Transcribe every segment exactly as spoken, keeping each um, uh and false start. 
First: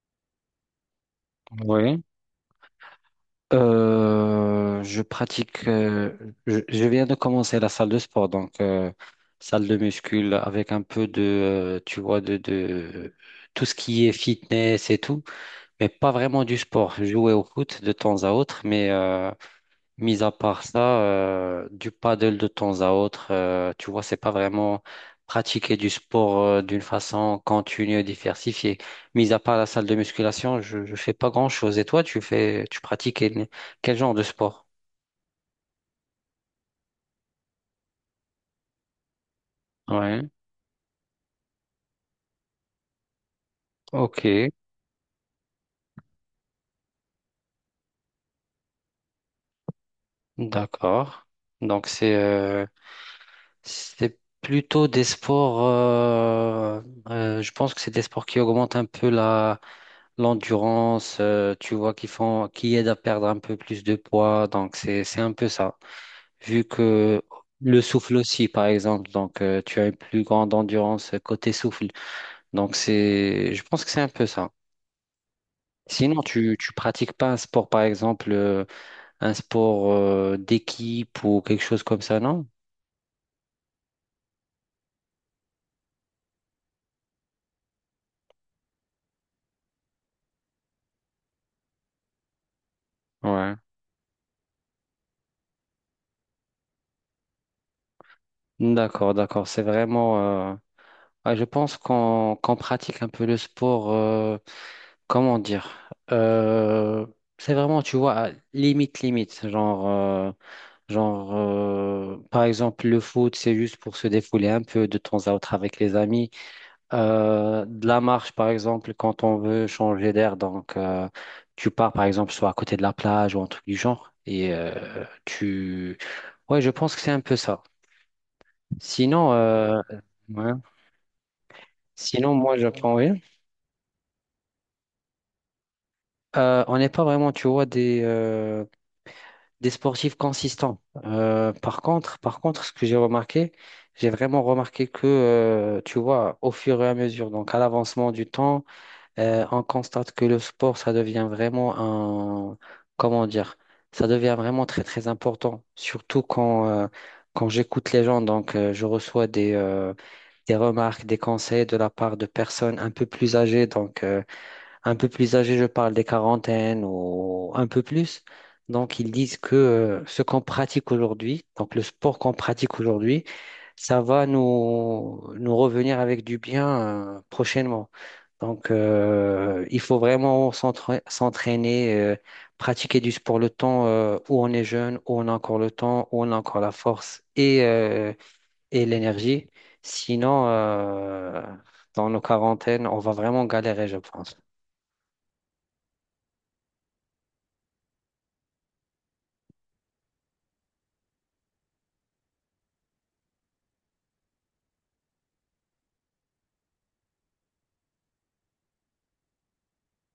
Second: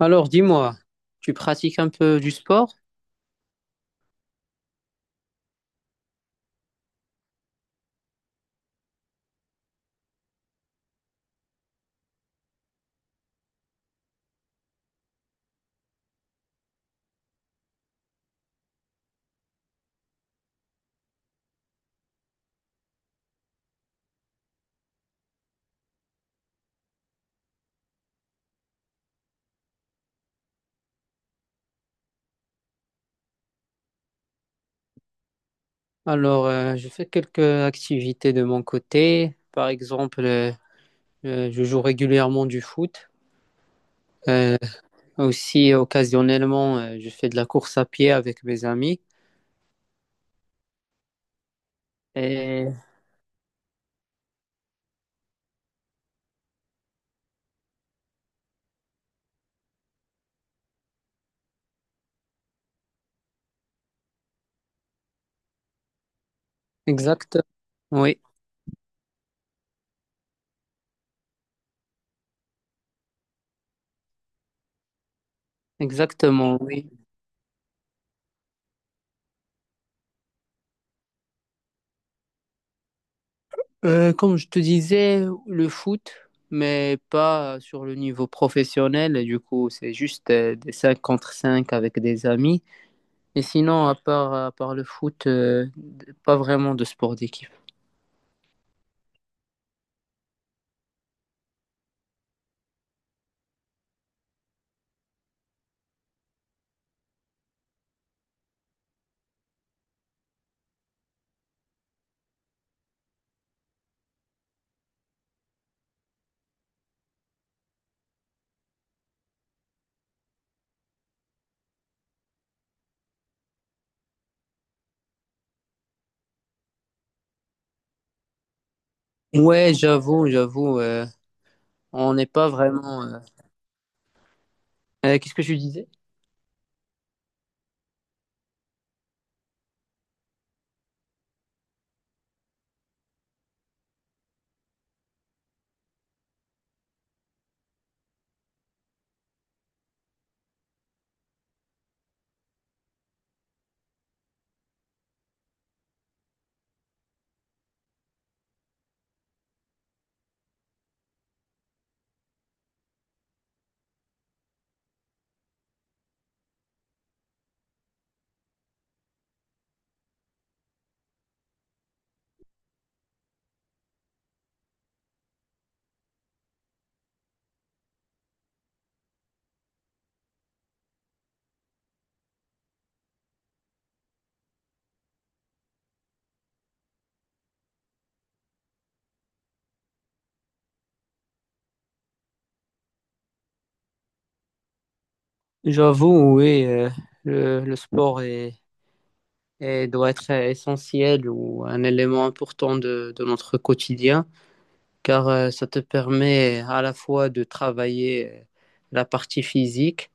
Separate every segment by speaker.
Speaker 1: Alors, dis-moi, tu pratiques un
Speaker 2: Oui.
Speaker 1: peu du sport?
Speaker 2: Euh, je pratique, euh, je, je viens de commencer la salle de sport, donc euh, salle de muscule avec un peu de, euh, tu vois, de, de tout ce qui est fitness et tout, mais pas vraiment du sport. Jouer au foot de temps à autre, mais euh, mis à part ça, euh, du paddle de temps à autre, euh, tu vois, c'est pas vraiment pratiquer du sport euh, d'une façon continue et diversifiée. Mis à part la salle de musculation, je, je fais pas grand-chose. Et toi, tu fais, tu pratiques quel, quel genre de sport?
Speaker 1: Alors, euh, je fais quelques activités de mon côté. Par
Speaker 2: Ouais.
Speaker 1: exemple, euh, euh, je joue régulièrement du foot.
Speaker 2: Ok.
Speaker 1: Euh, Aussi, occasionnellement, euh, je fais de la course à pied avec mes amis.
Speaker 2: D'accord. Donc c'est euh,
Speaker 1: Et
Speaker 2: C'est plutôt des sports, euh, euh, je pense que c'est des sports qui augmentent un peu la, l'endurance, euh, tu vois, qui font, qui aident à perdre un peu plus de poids. Donc, c'est, c'est un peu ça. Vu que
Speaker 1: exact,
Speaker 2: le souffle
Speaker 1: oui,
Speaker 2: aussi, par exemple, donc euh, tu as une plus grande endurance côté souffle. Donc, c'est, je pense que c'est un peu ça. Sinon, tu,
Speaker 1: exactement,
Speaker 2: tu
Speaker 1: oui.
Speaker 2: pratiques pas un sport, par exemple, euh, un sport euh, d'équipe ou quelque chose comme ça, non?
Speaker 1: Euh, comme je te disais, le foot, mais pas sur le niveau professionnel. Du coup, c'est juste euh, des cinq contre cinq avec des amis. Et
Speaker 2: Ouais.
Speaker 1: sinon, à part, à part le foot, euh, pas vraiment de sport d'équipe.
Speaker 2: D'accord, d'accord. C'est vraiment. Euh, ah, je pense qu'on qu'on pratique un peu le sport. Euh, comment dire? Euh, c'est vraiment, tu vois, à limite, limite. Genre, euh, genre euh, par exemple, le foot, c'est juste pour se défouler un peu de temps à autre avec les amis. Euh, de la marche, par exemple, quand on veut changer d'air. Donc, euh, tu pars, par exemple, soit à côté de la plage ou un truc du genre. Et euh, tu. Ouais, je pense que c'est un peu ça. Sinon,
Speaker 1: Ouais,
Speaker 2: euh,
Speaker 1: j'avoue,
Speaker 2: ouais.
Speaker 1: j'avoue, euh, on n'est
Speaker 2: Sinon,
Speaker 1: pas
Speaker 2: moi, j'apprends
Speaker 1: vraiment.
Speaker 2: rien.
Speaker 1: euh, euh, qu'est-ce que je disais?
Speaker 2: Euh, on n'est pas vraiment, tu vois, des, euh, des sportifs consistants. Euh, par contre, par contre, ce que j'ai remarqué, j'ai vraiment remarqué que, euh, tu vois, au fur et à mesure, donc à l'avancement du temps, euh, on constate que le sport, ça devient vraiment un, comment dire, ça devient vraiment très, très important. Surtout quand, euh, quand j'écoute les gens, donc euh, je reçois des, euh, des remarques, des conseils de la part de personnes un peu plus âgées. Donc, euh, un peu plus âgées, je parle des quarantaines ou un peu plus. Donc, ils disent que euh, ce qu'on pratique aujourd'hui, donc le sport qu'on pratique aujourd'hui, ça va nous, nous revenir avec du bien euh, prochainement. Donc, euh, il faut vraiment s'entra- s'entraîner, euh, pratiquer du sport le temps euh, où on est jeune, où on a encore le temps, où on a encore la force et euh, et l'énergie. Sinon, euh, dans nos quarantaines, on va vraiment galérer, je pense.
Speaker 1: J'avoue, oui, euh, le, le sport est, est- doit être essentiel ou un élément important de, de notre quotidien, car euh, ça te permet à la fois de travailler euh, la partie physique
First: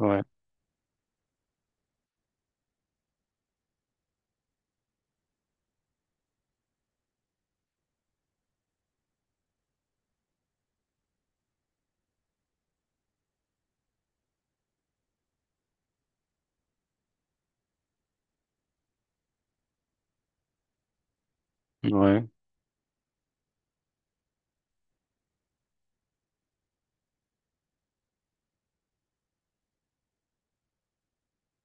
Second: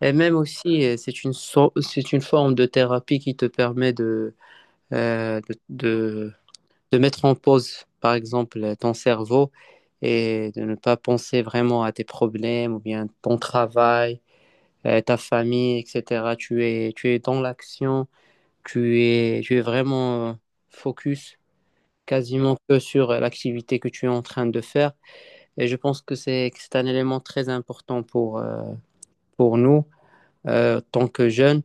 Speaker 1: et même aussi, euh, c'est une, so- c'est une forme de thérapie qui te permet de, euh, de, de mettre en pause, par exemple, ton cerveau et de ne pas penser vraiment à tes problèmes ou bien ton travail, euh, ta famille, et cetera. Tu es, tu es dans l'action, tu es, tu es vraiment euh, focus
Speaker 2: ouais.
Speaker 1: quasiment que sur l'activité que tu es en train de faire. Et je pense que c'est, que c'est un élément très important pour, euh, pour nous euh, en tant que jeune,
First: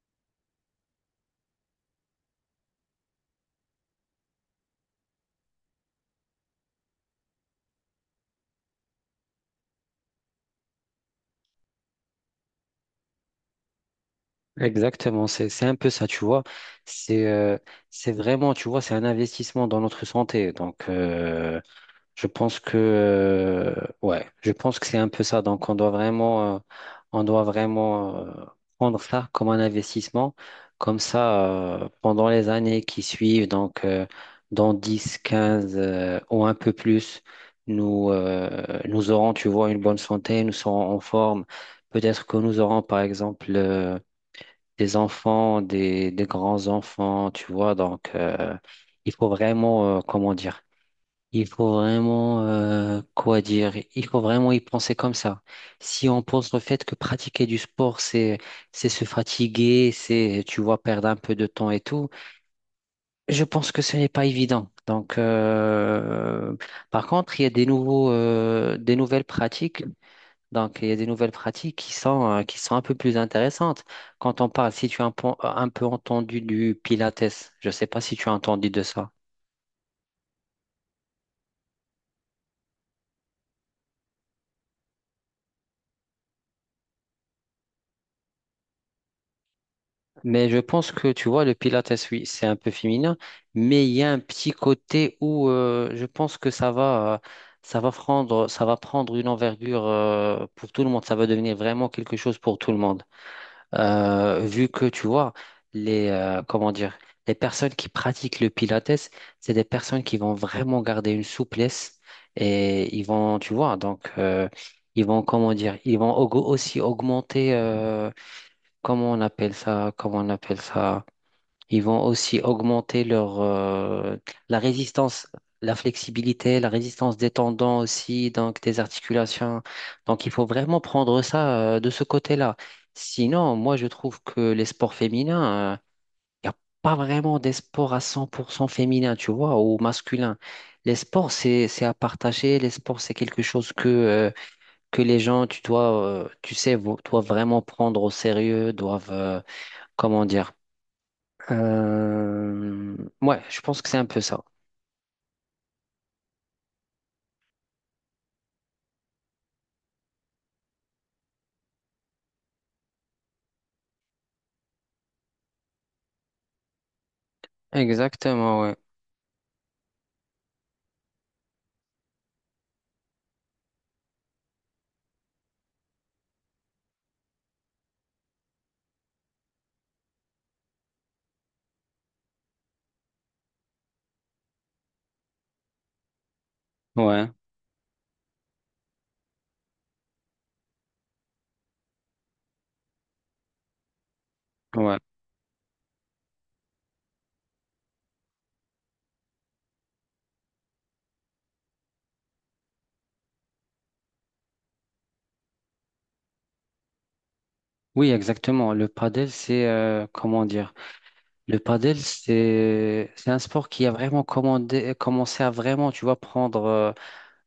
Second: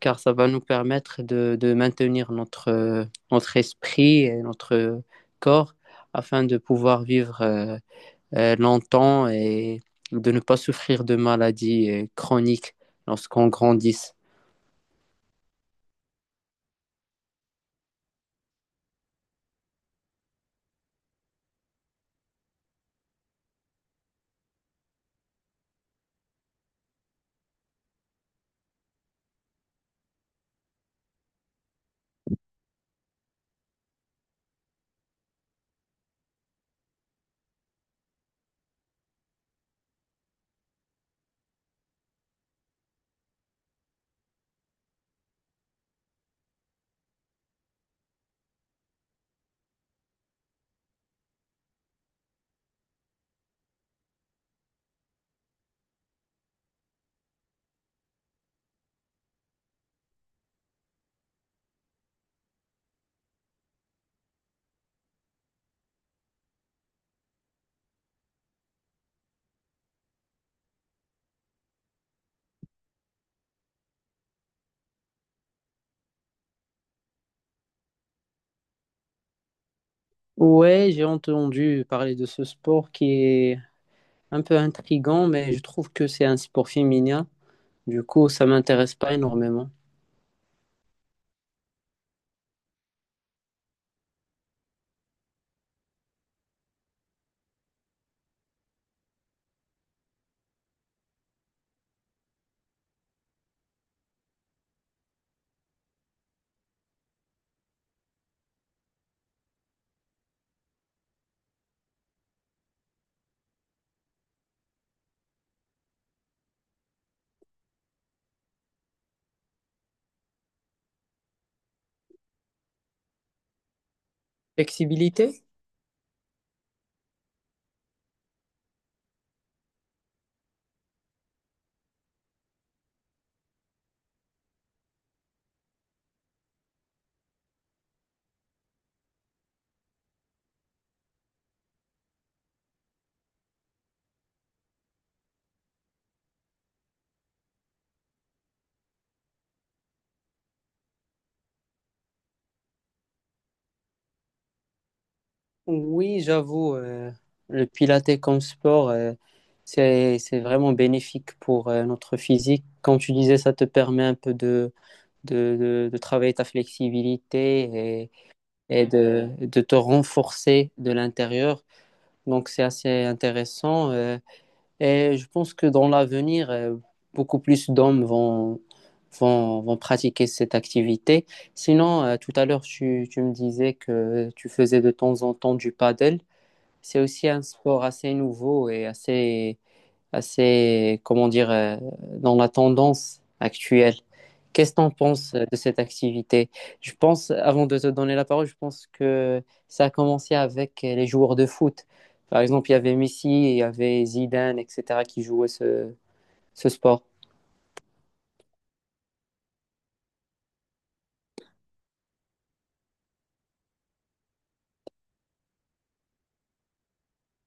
Speaker 1: car ça va nous permettre de, de maintenir notre, euh, notre esprit et notre euh, corps afin de pouvoir vivre euh, euh, longtemps et de ne pas souffrir de maladies euh, chroniques lorsqu'on grandisse.
Speaker 2: Exactement, c'est c'est un peu ça, tu vois. C'est euh, c'est vraiment, tu vois, c'est un investissement dans notre santé. Donc, euh, Je pense que euh, ouais, je pense que c'est un peu ça. Donc on doit vraiment euh, on doit vraiment euh, prendre ça comme un investissement. Comme ça, euh, pendant les années qui suivent, donc euh, dans dix, quinze euh, ou un peu plus, nous, euh, nous aurons, tu vois, une bonne santé, nous serons en forme. Peut-être que nous aurons, par exemple, euh, des enfants, des, des grands-enfants, tu vois. Donc, euh, il faut vraiment, euh, comment dire, il faut vraiment, euh, quoi dire, il faut vraiment y penser comme ça. Si on pense au fait que pratiquer du sport, c'est, c'est se fatiguer, c'est, tu vois, perdre un peu de temps et tout, je pense que ce n'est pas évident. Donc, euh, par contre, il y a des nouveaux, euh, des nouvelles pratiques. Donc, il y a des nouvelles pratiques qui sont, euh, qui sont un peu plus intéressantes. Quand on parle, si tu as un, peu un peu entendu du Pilates, je ne sais pas si tu as entendu de ça.
Speaker 1: Ouais, j'ai entendu parler de ce sport qui est un peu intrigant, mais je trouve que c'est un sport féminin. Du coup, ça m'intéresse pas énormément.
Speaker 2: Mais je pense que tu vois, le Pilates, oui, c'est un peu féminin, mais il y a un petit côté où euh, je pense que ça va, euh, ça va prendre, ça va prendre une envergure euh, pour tout le monde. Ça va devenir vraiment quelque chose pour tout le monde. Euh, vu que tu vois, les, euh, comment dire, les personnes qui pratiquent le Pilates, c'est des personnes qui vont vraiment garder une souplesse et ils vont, tu vois, donc euh, ils vont, comment dire, ils vont au- aussi augmenter, euh, comment on appelle ça, comment on appelle ça. Ils vont aussi augmenter leur, euh, la résistance,
Speaker 1: Flexibilité?
Speaker 2: la flexibilité, la résistance des tendons aussi, donc des articulations. Donc, il faut vraiment prendre ça, euh, de ce côté-là. Sinon, moi, je trouve que les sports féminins, il n'y a pas vraiment des sports à cent pour cent féminins, tu vois, ou masculins. Les sports, c'est, c'est à partager. Les sports, c'est quelque chose que, euh, que les gens, tu dois, euh, tu sais, vo- doivent vraiment prendre au sérieux, doivent, euh, comment dire, euh, ouais, je pense que c'est un peu ça.
Speaker 1: Oui, j'avoue, euh, le pilates comme sport, euh, c'est, c'est vraiment bénéfique pour euh, notre physique. Comme tu disais, ça te permet un peu de, de, de- de travailler ta flexibilité et,
Speaker 2: Exactement, ouais.
Speaker 1: et de, de te renforcer de l'intérieur. Donc, c'est assez intéressant. Euh, et je pense que dans l'avenir, euh, beaucoup plus d'hommes vont, vont, vont pratiquer cette activité. Sinon, euh, tout à l'heure, tu, tu me disais que tu faisais de temps en temps du paddle, c'est aussi
Speaker 2: Ouais,
Speaker 1: un sport assez nouveau et assez, assez comment dire, euh, dans la tendance actuelle. Qu'est-ce que tu en
Speaker 2: ouais.
Speaker 1: penses de cette activité? Je pense, avant de te donner la parole, je pense que ça a commencé avec les joueurs de foot. Par exemple, il y avait Messi, il y avait Zidane, et cetera, qui jouaient ce, ce sport.
Speaker 2: Oui, exactement. Le padel, c'est euh, comment dire? Le padel, c'est c'est un sport qui a vraiment commandé, commencé à vraiment, tu vois, prendre, euh,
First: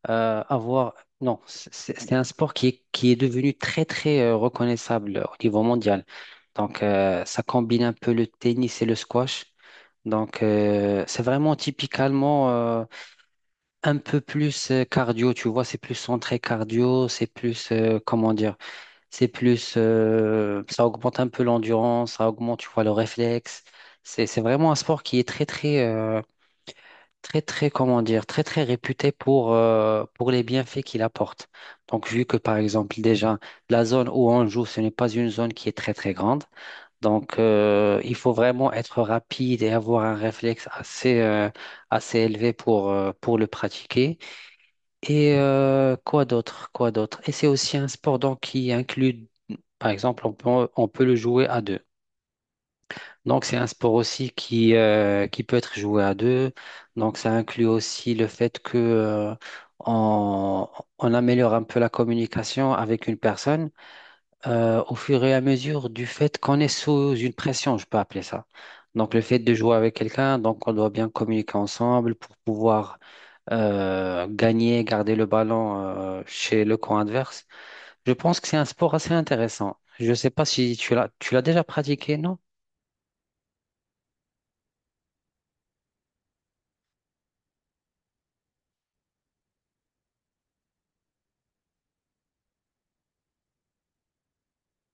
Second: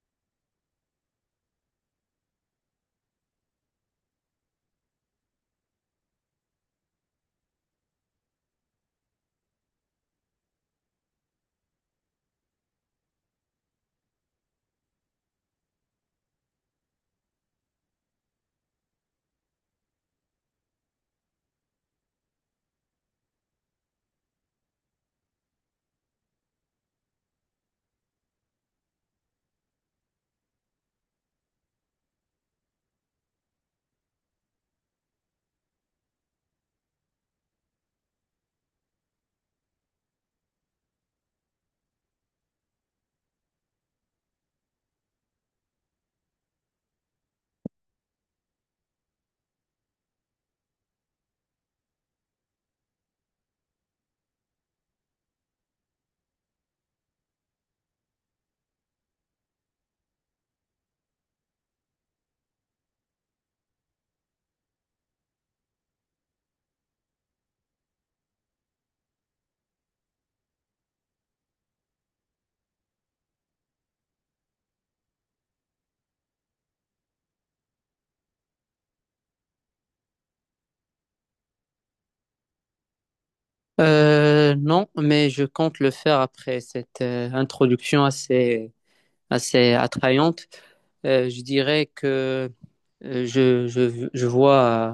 Speaker 2: euh, avoir. Non, c'est c'est- c'est un sport qui est, qui est devenu très très euh, reconnaissable au niveau mondial. Donc, euh, ça combine un peu le tennis et le squash. Donc, euh, c'est vraiment typiquement euh, un peu plus euh, cardio, tu vois, c'est plus centré cardio, c'est plus, euh, comment dire, c'est plus, euh, ça augmente un peu l'endurance, ça augmente, tu vois, le réflexe. C'est, c'est vraiment un sport qui est très, très, euh, très, très, comment dire, très, très réputé pour, euh, pour les bienfaits qu'il apporte. Donc, vu que, par exemple, déjà, la zone où on joue, ce n'est pas une zone qui est très, très grande. Donc, euh, il faut vraiment être rapide et avoir un réflexe assez, euh, assez élevé pour, euh, pour le pratiquer. Et euh, quoi d'autre? Quoi d'autre? Et c'est aussi un sport donc qui inclut, par exemple, on peut, on peut le jouer à deux. Donc c'est un sport aussi qui, euh, qui peut être joué à deux. Donc ça inclut aussi le fait que euh, on, on améliore un peu la communication avec une personne euh, au fur et à mesure du fait qu'on est sous une pression, je peux appeler ça. Donc le fait de jouer avec quelqu'un, donc on doit bien communiquer ensemble pour pouvoir euh, gagner, garder le ballon euh, chez le camp adverse. Je pense que c'est un sport assez intéressant. Je ne sais pas si tu l'as tu l'as déjà pratiqué, non?
Speaker 1: Euh, non, mais je compte le faire après cette euh, introduction assez, assez attrayante. Euh, je dirais que Euh, Je, je, je vois euh,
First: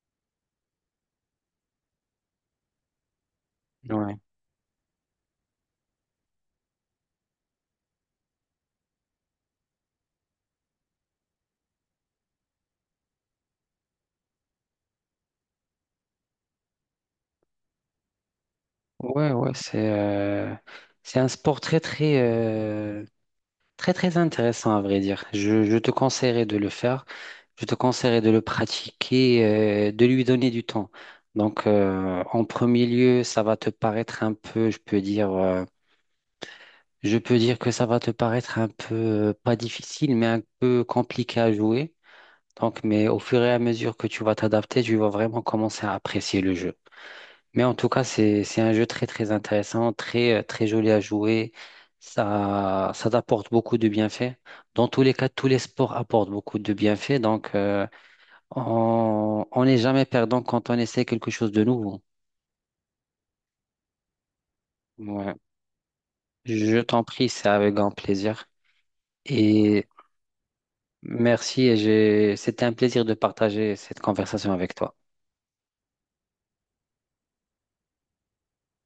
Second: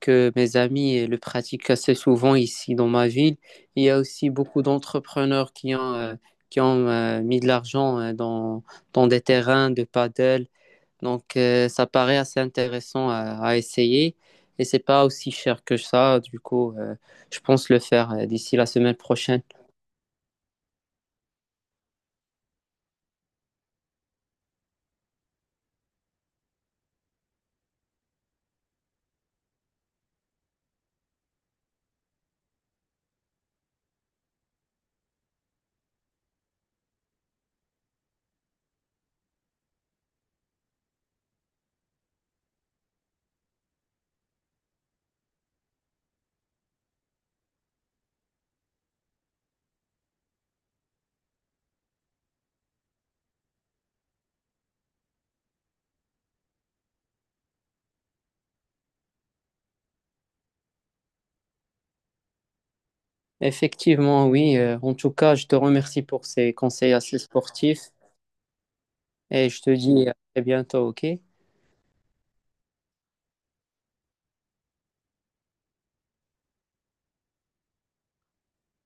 Speaker 1: que mes amis euh, le pratiquent assez souvent ici dans ma ville. Il y a
Speaker 2: Ouais,
Speaker 1: aussi beaucoup d'entrepreneurs qui ont, euh, qui ont euh, mis de l'argent euh, dans, dans des terrains de paddle. Donc, euh, ça paraît assez intéressant à, à essayer et c'est pas aussi cher que ça. Du coup, euh, je pense le faire euh, d'ici la semaine
Speaker 2: ouais,
Speaker 1: prochaine.
Speaker 2: ouais, c'est euh, c'est un sport très très euh, très très intéressant à vrai dire. Je, je te conseillerais de le faire. Je te conseillerais de le pratiquer, euh, de lui donner du temps. Donc, euh, en premier lieu, ça va te paraître un peu, je peux dire. Euh, Je peux dire que ça va te paraître un peu, euh, pas difficile, mais un peu compliqué à jouer. Donc, mais au fur et à mesure que tu vas t'adapter, tu vas vraiment commencer à apprécier le jeu. Mais en tout cas, c'est, c'est un jeu très, très intéressant, très, euh, très joli à jouer. Ça, ça t'apporte beaucoup de bienfaits. Dans tous les cas, tous les sports apportent beaucoup de bienfaits. Donc, euh, on, on n'est jamais perdant quand on essaie quelque chose de nouveau.
Speaker 1: Effectivement, oui. Euh, en tout
Speaker 2: Ouais.
Speaker 1: cas, je te remercie pour ces
Speaker 2: Je
Speaker 1: conseils
Speaker 2: t'en
Speaker 1: assez
Speaker 2: prie, c'est avec
Speaker 1: sportifs
Speaker 2: grand plaisir.
Speaker 1: et je te
Speaker 2: Et
Speaker 1: dis à très bientôt, OK?
Speaker 2: Merci et j'ai, c'était un plaisir de partager cette conversation avec toi.